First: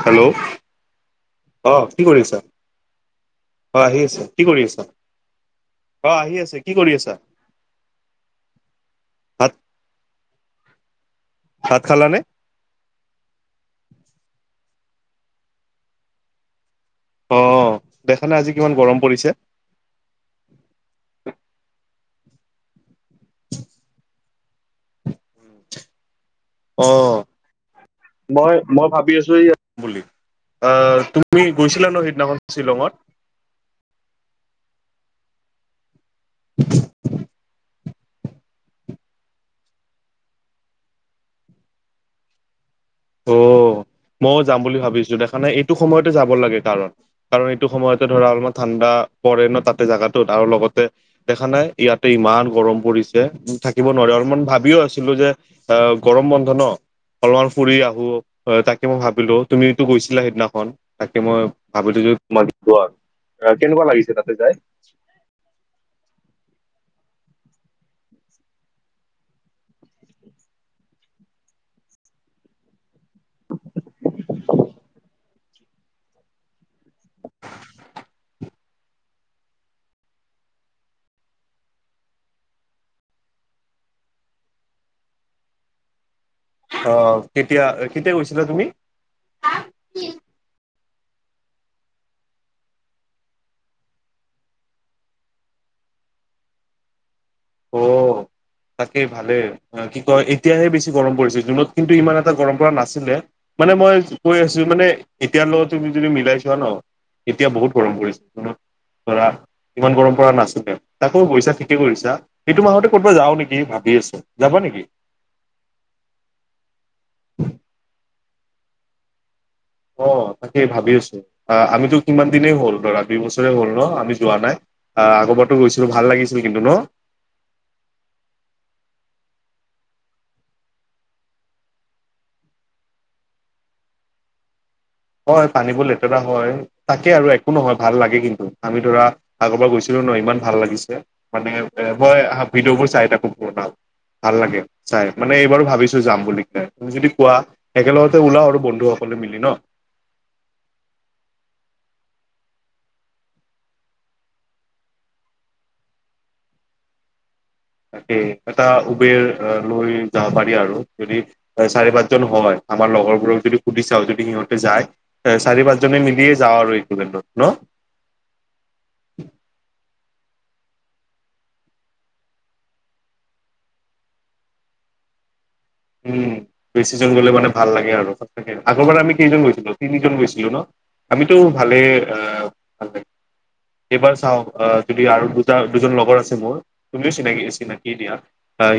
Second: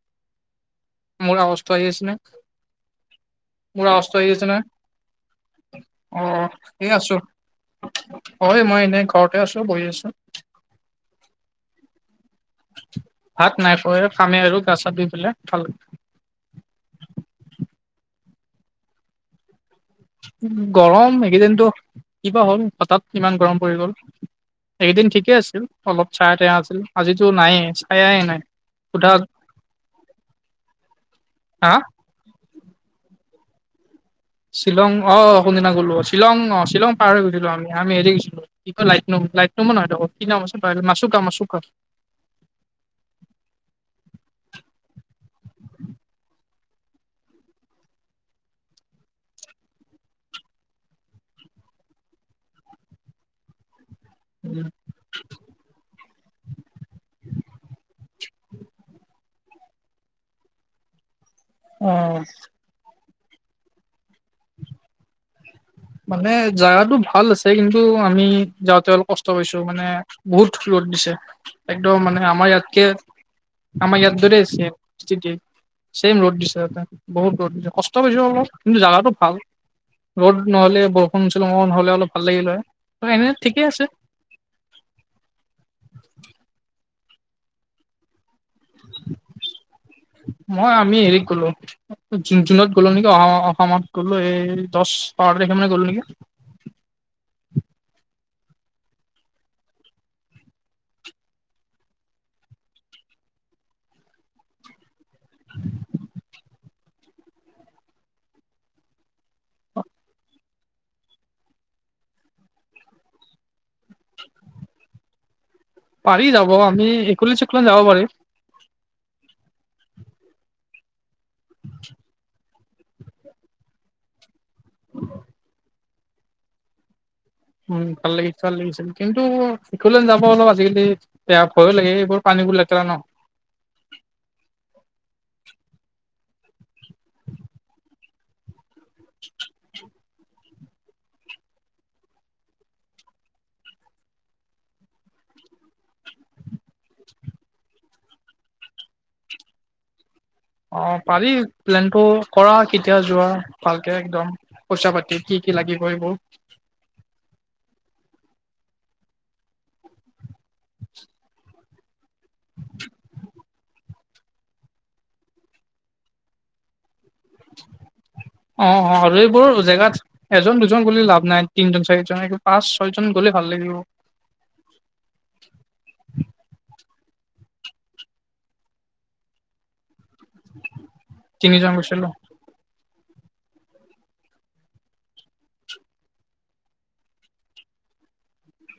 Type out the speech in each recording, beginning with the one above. Hello? মোৰ অ আৱাজটো আহি কি আছে নে? কৰি আছা অ মোৰ আৱাজটো আছা আহি কি আছে নে? কৰি আছা অ আহি আছে কি কৰি এই আছা আছো। হয় মই এনেই ঘৰতে ভাত আছো বহি আছো। ভাত খালা নে? ভাত নাই খ খামে আৰু গা চা ধুই পেলাই ভাল অ, দেখালে আজি কিমান গৰম পৰিছে? গৰম এইকেইদিনটো কিবা হ'ল হঠাৎ কিমান গৰম পৰি গ'ল। এইকেইদিন ঠিকে আছিল অলপ চায়া টায়া আছিল অ আজিতো নায়ে চায়ায়ে নাই মই মই ভাবি সোধা আছো বুলি আহ তুমি হা গৈছিলা ন সিদিনাখন শ্বিলঙত শ্বিলং অ কোনদিনা গ'লো শ্বিলং অ শ্বিলং পাৰ হৈ গৈছিলো আমি আমি হেৰি গেছিলো কি লাইট লাইট নম ন কি নাম আছে মাছুকা মাছুকা। [inaudible] উম। মইও যাম বুলি ভাবিছিলো দেখানে এইটো সময়তে যাব লাগে কাৰণ, কাৰণ এইটো সময়তে ধৰা অলপমান ঠাণ্ডা আ, পৰে ন তাতে জাগাটোত আৰু লগতে দেখা নাই ইয়াতে ইমান গৰম পৰিছে, টো থা থাকিব নোৱাৰে অলপমান ভাবিও আছিলো যে অ গৰম বন্ধ ন, অলপমান ফুৰি আহো অ তাকে মই ভাবিলো তুমিতো গৈছিলা সেইদিনাখন। তে মই ভাবিলো যে অ', তোমাক দিব আৰু কেনেকুৱা লাগিছে তাতে যায়? [unintelligible] মানে জাগাতো ভাল আছে কিন্তু আমি যাওঁতে অলপ কষ্ট পাইছো মানে বহুত ৰদ দিছে। ছে, একদম মানে আমাৰ ইয়াতকে আমাৰ ইয়াত যদি ছেম ছেম ৰ'দ দিছে ততে বহুত ৰ'দ দিছে কষ্ট কৰিছো অলপ কিন্তু জাগাটো ভাল। ৰ'দ নহলে বৰষুণ চলং নহলে অলপ ভাল লাগিল হয়, ত এনে ঠিকেই আছে। [unintelligible] অ কেতিয়া কেতিয়া গৈছিলা তুমি? মই আমি হেৰিত গলো, জু -জুনত গলো নেকি অ- অ -অসমত গলো এই দশ- বাৰ তাৰিখ মানে গলো। [unintelligible] অ তাকে ভালে কি কয় এতিয়াহে বেছি গৰম পৰিছিল জুনত কিন্তু ইমান এটা গৰম পৰা নাছিলে। মানে মই কৈ আছো মানে এতিয়াৰ লগত তুমি যদি মিলাই চোৱা ন এতিয়া বহুত গৰম কৰিছে ধৰা ইমান গৰম পৰা নাছিলে তাকো গৈছা ঠিক কৰিছা এইটো মাহতে ক'বা যাওঁ নেকি ভাবি আছো। যাবা নেকি? পাৰি যাব আমি একলেণ্ড চেকলেণ্ড যাব পাৰি। অ তাকেই ভাবি আছো আহ আমিতো কিমান দিনেই হ'ল ধৰা দুই বছৰে হল ন আমি যোৱা নাই। আহ আগবাৰটো গৈছিলো ভাল লাগিছিল কিন্তু ন। উম ভাল লাগিছিল ভাল লাগিছিল কিন্তু অকলেণ্ড যাব অলপ আজিকালি বেয়া ভয়ো লাগে এইবোৰ পানী বোৰ লেতেৰা ন। হয় পানীবোৰ লেতেৰা হয় তাকে আৰু একো নহয় ভাল লাগে কিন্তু আমি ধৰা আগৰ পৰা গৈছো ন ইমান ভাল লাগিছে মানে এ মই ভিডিঅ' বোৰ চাই থাকো বনাম ভাল লাগে চাই মানে এইবাৰো ভাবিছো যাম বুলি কিনে তুমি যদি কোৱা একেলগতে ওলাও আৰু বন্ধুসকল মিলি ন। অ পাৰি প্লেন টো কৰা কেতিয়া যোৱা ভালকে একদম পইচা পাতি কি কি কি লাগিব এইবোৰ তাকেই এটা উবেৰ লৈ যাব পাৰি আৰু যদি চাৰি পাঁচ জন হয় আমাৰ লগৰবোৰক যদি সুধি চাও যদি সিহঁতে যায় এ চাৰি পাঁচজনে মিলিয়ে যাওঁ আৰু একুকেণ্ডত অ অ আৰু এইবোৰ জেগাত। এজন দুজন গলে লাভ নাই তিনজন চাৰিজন এক পাঁচ ছয়জন গ'লে ভাল লাগিব। [unintelligible] চিজন গ'লে মানে ভাল লাগে আৰু ছবে। আগৰবাৰ আমি কেইজন গৈছিলো? তিনিজন গৈছিলোঁ ন আমিতো তিনিজন ভালে গৈছিলো ভাল অ [inaudible] এইবাৰ চাও আহ যদি আৰু দুটা দুজন লগৰ আছে মোৰ তুমিও চিনাকি- চিনাকি দিয়া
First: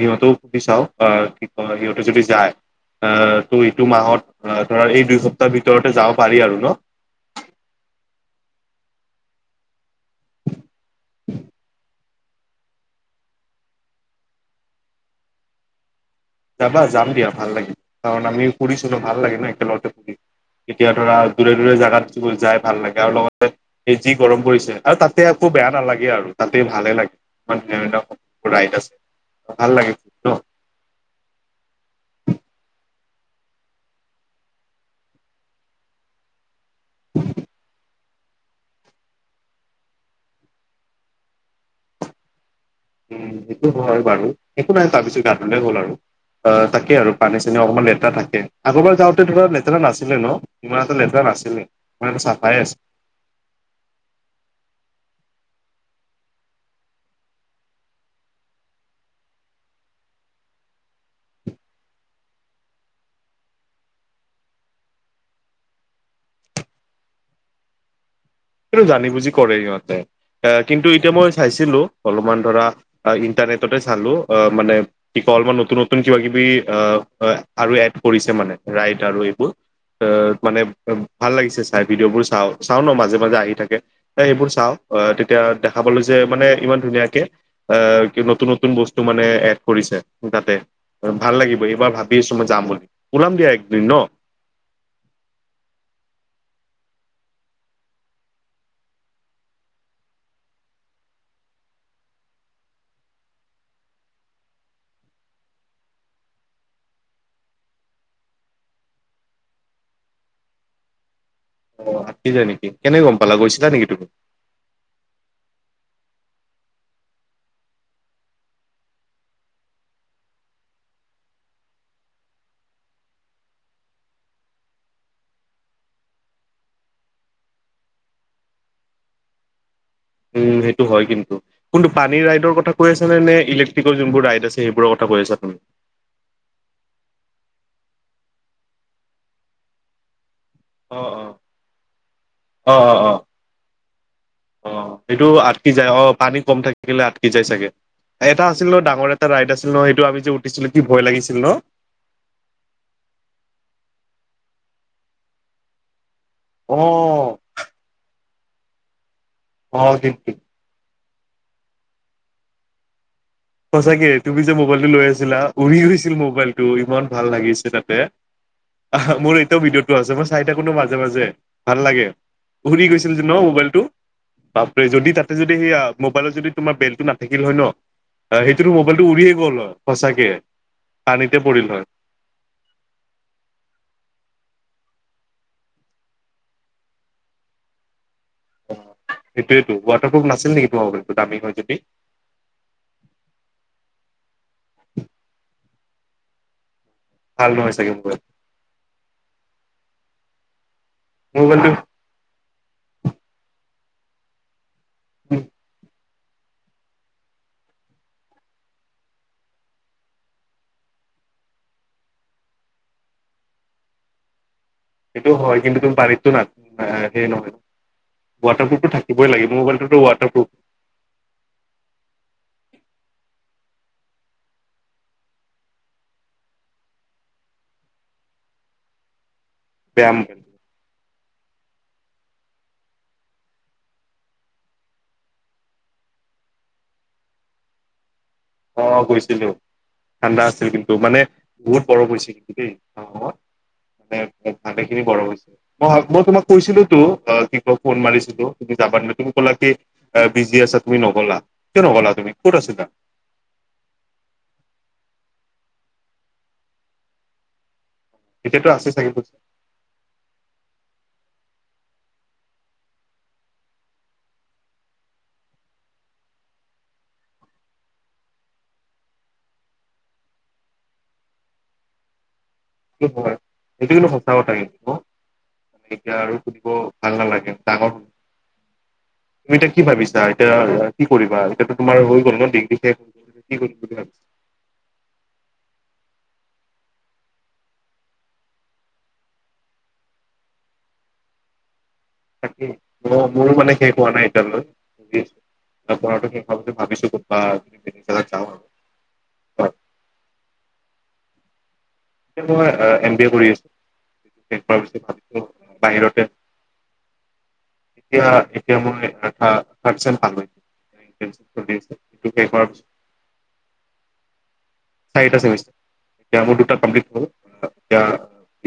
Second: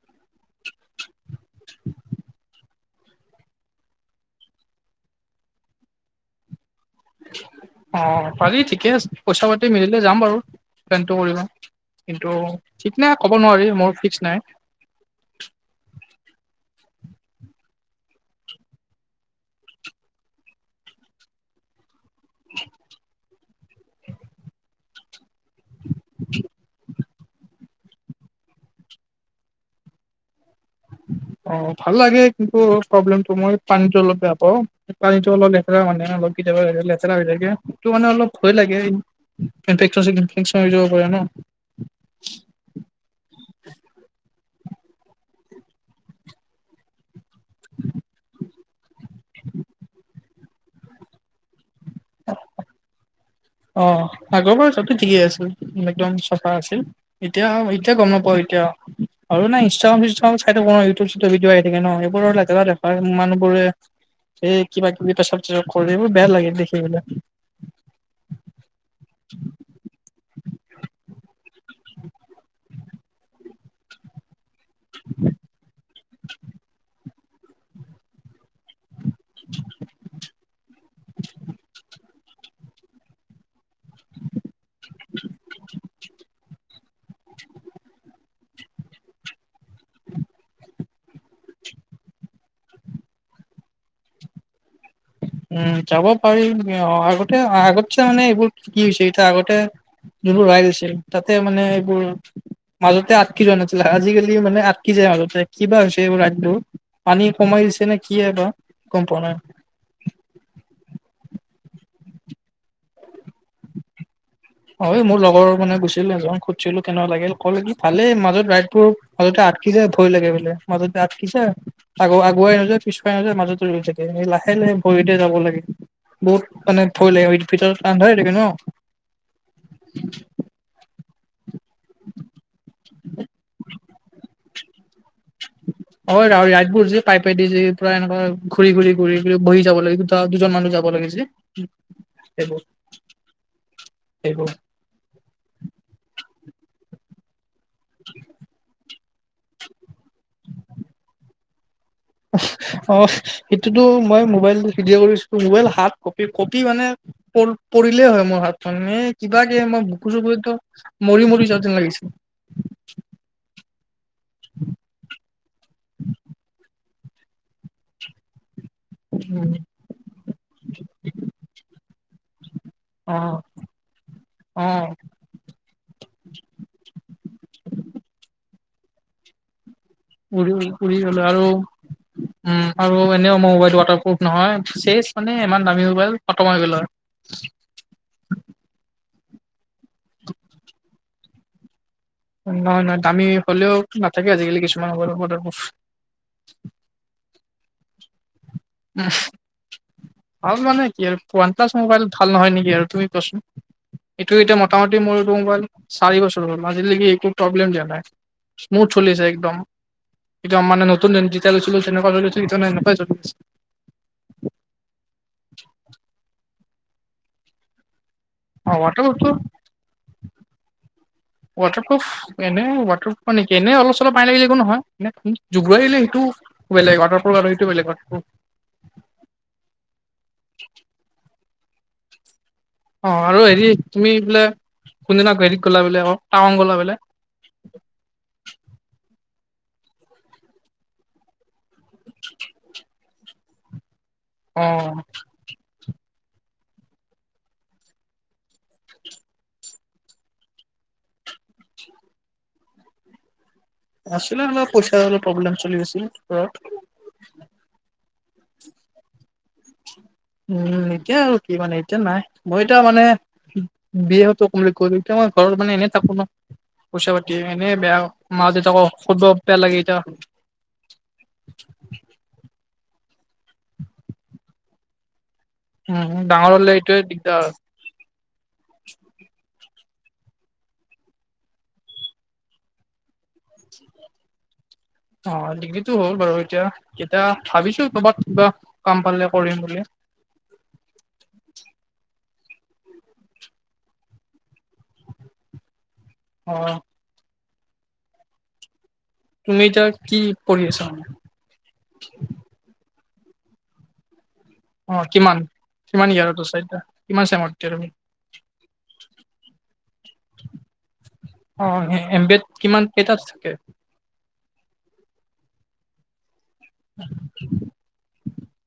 সিহঁতেও সুধি চাও, বা কি কয় সিহঁতে যদি যায়। অহ ত' এইটো মাহত ধৰা এই দুই সপ্তাহ ভিতৰতে যাব পাৰি আৰু ন? অ পাৰি ঠিকে আছে, পইচা-পাতি মিলিলে যাম বাৰু প্লেনটো কৰিবা। কিন্তু ঠিক নাই ক'ব নোৱাৰি মোৰ ফিক্স নাই। যাবা যাম দিয়া ভাল লাগিল, কাৰণ আমি ফুৰিছিলো ভাল লাগে ন একেলগতে ফুৰি। এতিয়া ধৰা দূৰে-দূৰে জাগাত যাই ভাল লাগে, আৰু লগতে যি গৰম পৰিছে, আৰু তাত- তে একো বেয়া নালাগে আৰু তাতেই ভালে লাগে। মান ধুনীয়া ধুনীয়া [unintelligible] আছে ভাল লাগে ন। অ ভাল লাগে কিন্তু প্ৰব্লেমটো মই পানীটো অলপ বেয়া পাওঁ, পানীটো অলপ লেতেৰা মানে অলপ দেৱা' লেতেৰা হৈ থাকে। মানে অলপ ভয় লাগে, ইনফেকচন চিনফেকচন হৈ যাব পাৰে ন। উম সেইটো হয় বাৰু একো নাই তাৰ পিছত গা ধোলে হ'ল আৰু, অ তাকেই আৰু পানী-চানী অকণমান লেতেৰা থাকে। আগৰবাৰ যাওঁতে ধৰা লেতেৰা নাছিলে ন, ইমান এটা লেতেৰা নাছিলে, এটা চাফাই আছিল। অ আগৰ বাৰ জোৱাটো ঠিকেই আছিল, একদম চাফা আছিল এতিয়া- এতিয়া গম নাপ আৰু নাই ইষ্ট্ৰাগাম-চিচটাগাম চাই থাকো ন, ইউতিভত ভিদিঅ আহি থাকে ন, এইবোৰত লেতেৰা দেখাই মানুহ এই কিবা-কিবি পেচাব চেচাব কৰে, এইবোৰ বেয়া লাগে দেখি পেলাই। সেটো জানি বুজি কৰে ইিহঁতে। কিন্তু এতিয়া মই চাইছিলো, অলপমান ধৰা ইণ্টাৰনেটতয়ে চালো, অ মান কি ক, অলপমান নতুন নতুন কিবা-কিবি অহ আৰু এড কৰিছে মানে। ৰাইড আৰু এইবোৰ অ' মানে ভাল লাগিছে চাই ভিডিঅ' বোৰ চাওঁ, চাও ন মাজে-মাজে আহি থাকে। এ সেইবোৰ চাওঁ, আহ তেতিয়া দেখা পালো যে মানে ইমান ধুনীয়াকে অ নতুন নতু নতুন বস্তু মানে এড কৰিছে তাতে। ভাল লাগিব এইবাৰ ভাবি আছো মই যাম বুলি, ওলাম দিয়া একদিন ন। [inaudible] উম' যাব পাৰি, আগতে আগতছে মানে এইবোৰ কি হৈছে এতিয়া আগতে যোনবোৰ ৰাইড আছিল তাতে মানে এইবোৰ মাজতে আটকি যোৱা নাছিলে, আজিকালি মানে আটকি যায় মাজতে, কি বা হৈছে এইবোৰ ৰাইডবোৰ পানী সোমাই ছেনে কিয়ে বা, গম পোৱা নাই। কি যায় নেকি কেনেকে গম পালা, গৈছিলা নেকি তুমি? অ মোৰ লগৰ মানে গৈছিল এজনক সুধিছিলো কেনেকা লাগিল, ক'লে কি ভালে মাজত ৰাইডটো মাজতে আটকি আটকি য যে ভয় লাগে বোলে মাজতে আটকিছে আগ আগুৱাই নযায় পিছুৱাই নাযায় মাজতে ৰৈ থাকে‌ লাহে ভৰিতে যাব লাগে, বহুত মানে ভয় লাগে ভিতৰতো আন্ধাৰে থাকে ন। [inaudible] উম সেইটো হয় কিন্তু, কোনটো পানী ৰাইডৰ কথা কৈ আছানে, নে ইলেক্ট্ৰিকেল যোনবোৰ ৰাইড আছে সেইবোৰৰ কথা কৈ আছা। তুমি? অ ৰাইডবোৰ যে পাইপেদি যে পুৰা এনেুৱা ঘূৰি, ঘূৰি, ঘূৰি ৰি বহি যাব লাগে দুটা দুজন মানুহ যাব লাগে যে, সেইবোৰ। সেইবোৰ অ সেইটো আটকি যায় অ, পানী কম থাকিলে আ যাই চাগে, এটা আছিল ন ডাঙৰ এটা ৰাইড আছিল ন সেইটো আমি যে উঠিছিলো, কি ভয় লাগিছিল ন? অহ' সেইটোতো মই মোবাইল ভিদিঅ কৰিছো মোবাইল হাত কপি, কপি মানে অ', প পৰিলেই হয় মোৰ হাতখন এ কিবাকে মই অ', বুকু কিন্তু। চুকু মৰি মৰি যোৱা যেন লাগিছে। সঁচাকে তুমি যে মোবাইলটো লৈ আছিলা উৰি গৈছিল মোবাইল টো ইমান ভাল লাগিছে তাতে আহ' মোৰ উম, এতিয়াও ভিডিঅ'টো আছে মই চাই থাকো নো মাজে-মাজে ভাল লাগে। ঘূৰি গৈছিল যে ন অ', মোবাইলটো। বাপৰে, অ', যদি তাতে যদি সেইয়া মোবাইলত যদি তোমাৰ বেল্টটো নাথাকিল হয় ন। সেইটো মবাইলটো উৰিয়ে গ'ল হয়। সঁচাকে উৰি, উৰি গ'লে পানীতে আৰু পৰিল হয়। উম' আৰু এনেও মোৰ মোবাইলটো ৱাটাৰপ্ৰুফ নহয়। চেচ মানে ইমান দামী মোবাইল খতম হৈ গ'ল হয়। অ সেইটোয়টো ৱাটাৰপ্ৰুফ নাছিল নেকি মবাইলটো দামী হয় যদি? নহয় নহয় দামী হলেও নাথাকে আজিকালি কিছুমান সৰু সৰু বচ ভাল নহয় চাগে মোৰ উ হল মানে। কি ওৱান মোবাইলটো প্লাছ মোবাইল ভাল নহয় নেকি আৰু তুমি কচোন এইটো এটা ম মোতা মোতি মোৰ এইটো মোবাইল। চাৰি বছৰ হ'ল আজিলেকি একো প্ৰব্লেম দিয়া নাই স্মুথ চলিছে একদম। এতিয়া মানে নতুন যেতিয়া লৈছিলো তেনেকা চলৈছো এতিয়া এনেকাই চলছে। সেইটো হয় কিন্তু তুমি বাৰীতটো না সেই নহয়। ৱাটাৰপ্ৰুফটো থাকিবই লাগে মোৰ মোবাইলটোতো ৱাটাৰপ্ৰুফ ৱাটাৰপ্ৰুফ এনে ৱাটাৰপ্ৰুফ মানে কি এনে অলপ চলপ পানী পৰিলে একো নহয় এ জুবুয়ালে সেইটো বেলেগ ৱাটাৰপ্ৰুফ টো বেলেগ হয়। ব্যায়াম অ আৰু হেৰি তুমি বোলে কোনদিনা হেৰিত গলা বোলে টাওন গ'লা বোলে [inaudible] ছিলো ঠাণ্ডা আছিল কিন্তু মানে বহুত গৰম হৈছে কিন্তু দেই। মানে অ ভাত এখিনি বৰ হৈছে মই মই তোমাক কৈছিলো তো অ কি ক ফোন মাৰিছিলো তুমি যাবা নে তুমি ক'লা কি বিজি আছা তুমি গলা কিয় নগলা তুমি ক'ত আছিলা? আছিলে অলপ পইচা অলপ প্ৰব্লেম চলি আছিল ঘৰত এতিয়াতো আছে চাগে পইচা। উম এতিয়া আৰু কি মানে এতিয়া নাই মই এতিয়া মানে বি এ টো কমপ্লিট কৰিলো এতিয়া ঘৰত মানে এনেই থাকো ন। পইচা পাতি এনে বেয়া মা দেউতাক খুজিব বেয়া লাগে এতিয়া। [inaudible] সেইটো হয় সেইটো কিন্তু সঁচা কথা কিন্তু অ মানে এতিয়া উম আৰু ডাঙৰ খুজিব হলে এইটোৱে ভাল দিগদাৰ নালাগে ডাঙৰ [inaudible] তুমি এতিয়া কি ভাবিছা এতিয়া কি কৰিবা এতিয়াটো তোমাৰ হৈ গ'ল ন ডিগ্ৰী। কি কৰিম বুলি ভাবিছা। অ ডিগ্ৰীটো হ'ল বাৰু এতিয়া এতিয়া ভাবিছো কৰবাত কিবা কাম পালে কৰিম বুলি। [inaudible] তাকেই মোৰো মানে শেষ হোৱা নাই এতিয়ালৈ পঢ়ি বা পঢ়াটো শেষ অ হ'ল বুলি ভাবিছো ক'তবা ভাল জেগাত যাও তুমি এতিয়া কি পঢ়ি আছা মই এম বি এ কৰি আছো শেষ অ হোৱা কিমান পাছত কিমান ইয়াৰত আছা এতিয়া কিমান চেমত এতিয়া তুমি। এয়া এতিয়া মই থাৰ্ট চেম পাম গৈ। অ এম বি এত কিমান [unintelligible] কেইটাত থাকে চাৰিটা চেমিছটাৰ এতিয়া মোৰ দুটা কমপ্লিত হ'ল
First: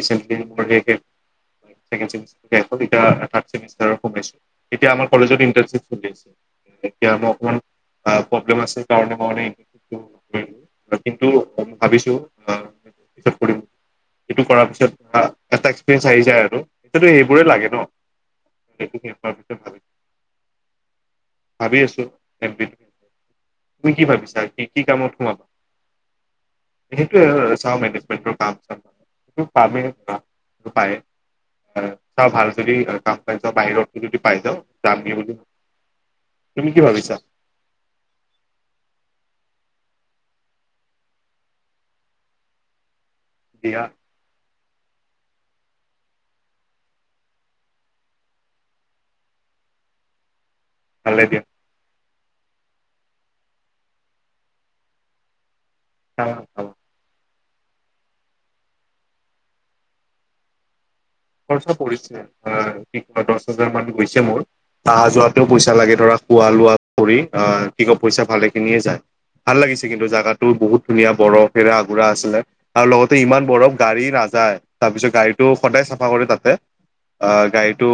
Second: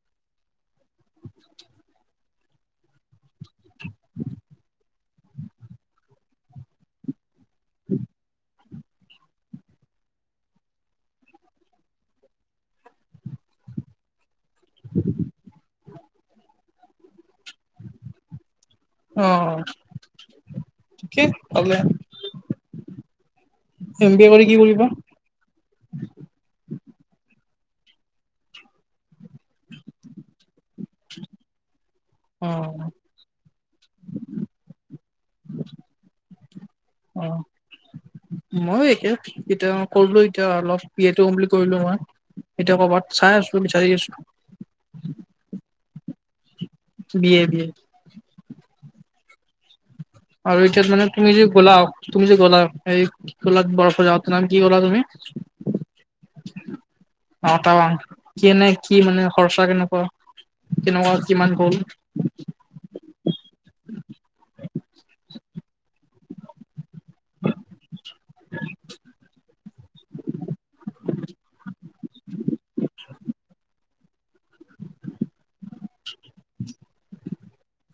এতিয়া দুই নম্বৰ শেষ চেকেণ্ড চেমিছটাৰ শেষ হ'ল এতিয়া থাৰ্ট চেমিছটাৰ সোমাইছো এতিয়া মই কলেজত ইণ্টাৰ্ণশিপ চলি আছে এতিয়া মোৰ অকণমান প্ৰব্লেম আছে। সেইকাৰণে মই মানে ইন্টা কৰিল কিন্তু ভাবিছো আ। পিছত কৰিম সটো কৰাৰ পিছত এটা এক্সপিৰিয়েঞ্চ আহি যায় আৰু সেইটো মোৰে লাগে ন অ সেইটো ঠিকে ভালে ভাবি আছো এম প তুমি কি এম বি এ ভাবিছা কৰি কি কি কৰিবা কামত সোমাবা সেইটোয়ে আৰু চাও মেনেজমেণ্টৰ কাম এটা কিন্তু পাম নে নেপাম ।যদি পাও চাওঁ ভাল অ যদি কাম পাই যাওঁ বাহিৰতো যদি পাই যাওঁ যামগে বুলি তুমি কি ভাবিছা। মইয়ো একেই কৰিলো এতিয়া অলপ বি এ টো কমপিলিড কৰিলো মই এতিয়া কৰবাত চাই আছো দিয়া বিচাৰি আছো দিয়ে দিয়ে আৰু এতিয়া মানে ভালে তুমি দিয়া যি গ'লা তুমি যে গ'লা এই খলাত বৰফ জাগাটোৰ নাম কি ক'লা তুমি? অ অ। অ তা কি এনে কি মানে খৰচা কেনেকুৱা কেনেকুৱা কিমান খৰচা গ'ল পৰিছে কি ক দহ হাজাৰ মান গৈছে মোৰ অহা যোৱাটো পইচা লাগে ধৰা খোৱা লোৱা কৰি আহ কি ক পইচা ভালে খিনিয়ে যায় ভাল লাগিছে কিন্তু জাগাটো বহুত ধুনীয়া বৰফেৰে আগ আছিল আৰু লগতে ইমান বৰফ গাড়ী নাযায় তাৰপিছত গাড়ীটো সদায় চাফা চাফা কৰে তাতে অ গাড়ীটো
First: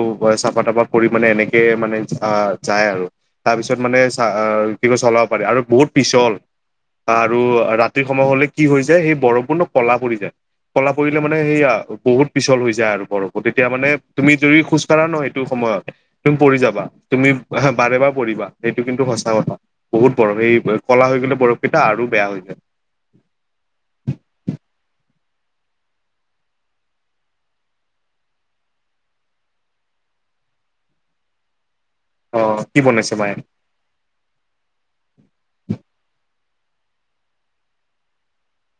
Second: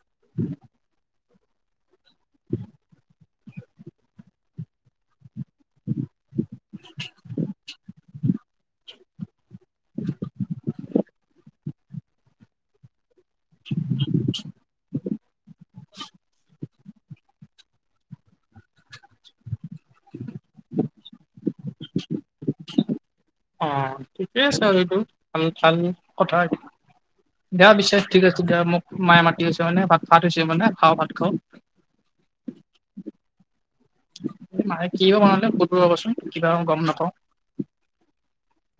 চাফা তাফা কৰি মানে এনেকে মানে আহ যায় আৰু তাৰ পিছত মানে চ কি কয় চলাব পাৰি আৰু বহুত পিছল আৰু ৰাতি সময় হলে কি হৈ যায় সেই বৰফপূৰ্ণ কলা পৰি যায় কলা পৰিলে মানে সেইয়া বহুত পিছল হৈ যায় যায় আৰু বৰফটো তেতিয়া মানে তুমি যদি খোজ কাঢ়া নহয় সময়ত তুমি পৰি যাবা তুমি বাৰে বাৰে পৰিবা সেইটো কিন্তু সঁচা কথা বহুত বৰফ এই কলা হৈ গ'লে বৰফকেইটা আৰু বেয়া হৈ যায় অ ঠিকেই আছে আৰু এইটো ভাল ভাল কথা দিয়া বিশ্বাস ঠিক আছে দিয়া মোক মায়ে মাতি আছে মানে ভাত ভাত হৈছে মানে খাওঁ ভাত খাও অ কি বনাইছে মায়ে মায়ে কিয় বনালে সুধো ৰ'বাচোন কিবা গম নাপাওঁ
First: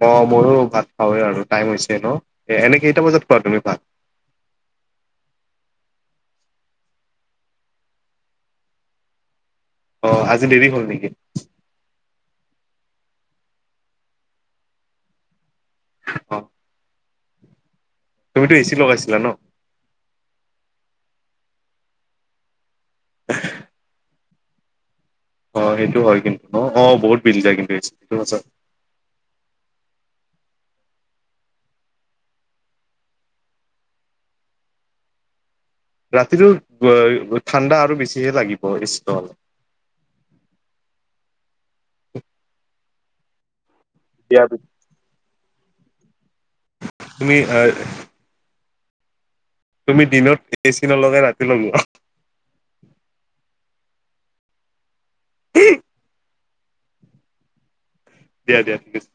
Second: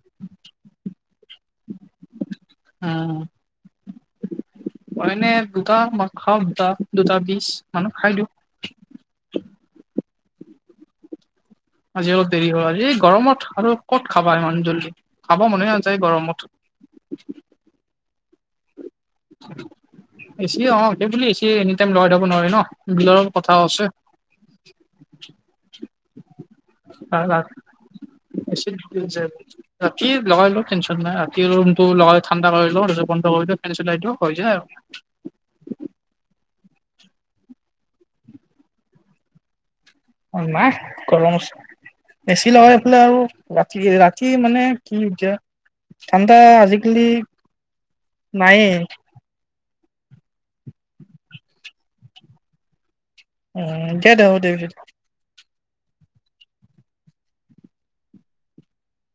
অ ময়ো ভাত খাওঁৱে আৰু টাইম হৈছে ন এনে কেইটা বজাত খোৱা তুমি ভাত মানে দুটা খাও বা দুটা বিচ মানত খাই দিওঁ। অ আজি দেৰি হ'ল নেকি? আজিও দেৰি হল এই গৰমত আৰু ক'ত খাবা ইমান জল্দি খ। খাব মনে নাযায় অ গৰমত। তুমিতো এচি লগাইছিলা ন? অ সেইবুলি এচি এনি টাইম লগাই থব নোৱাৰি ন বিলৰ কথাও আছে। অ সেইটো হয়। কিন্তু ন অ। বহুত বিল যায় কিন্তু এচি সেইটো সঁচা [unintelligible] ৰাতি লগাই লওঁ টেনশ্যন নাই ৰাতি ৰুমটো লগাই ঠাণ্ডা কৰি লও তাৰ পিছত বন্ধ কৰি দিও ফেন চলাই দিও হৈ যায় আৰু। [unintelligible] ৰাতিটো ব ঠাণ্ডা আৰু বেছিহে লাগিব এ চি লগালে। অ নাহ গৰম আছে। এ চি লগাই এইফালে আৰু ৰাতি দিয়া মানে কি এতিয়া ঠাণ্ডা আজি কালি তুমি আহ নাই এ। তুমি দিনত এ চি নলগাই ৰাতি লগোৱা। উম দে দে হ'ব দে পিছত দিয়া দিয়া ঠিক আছে।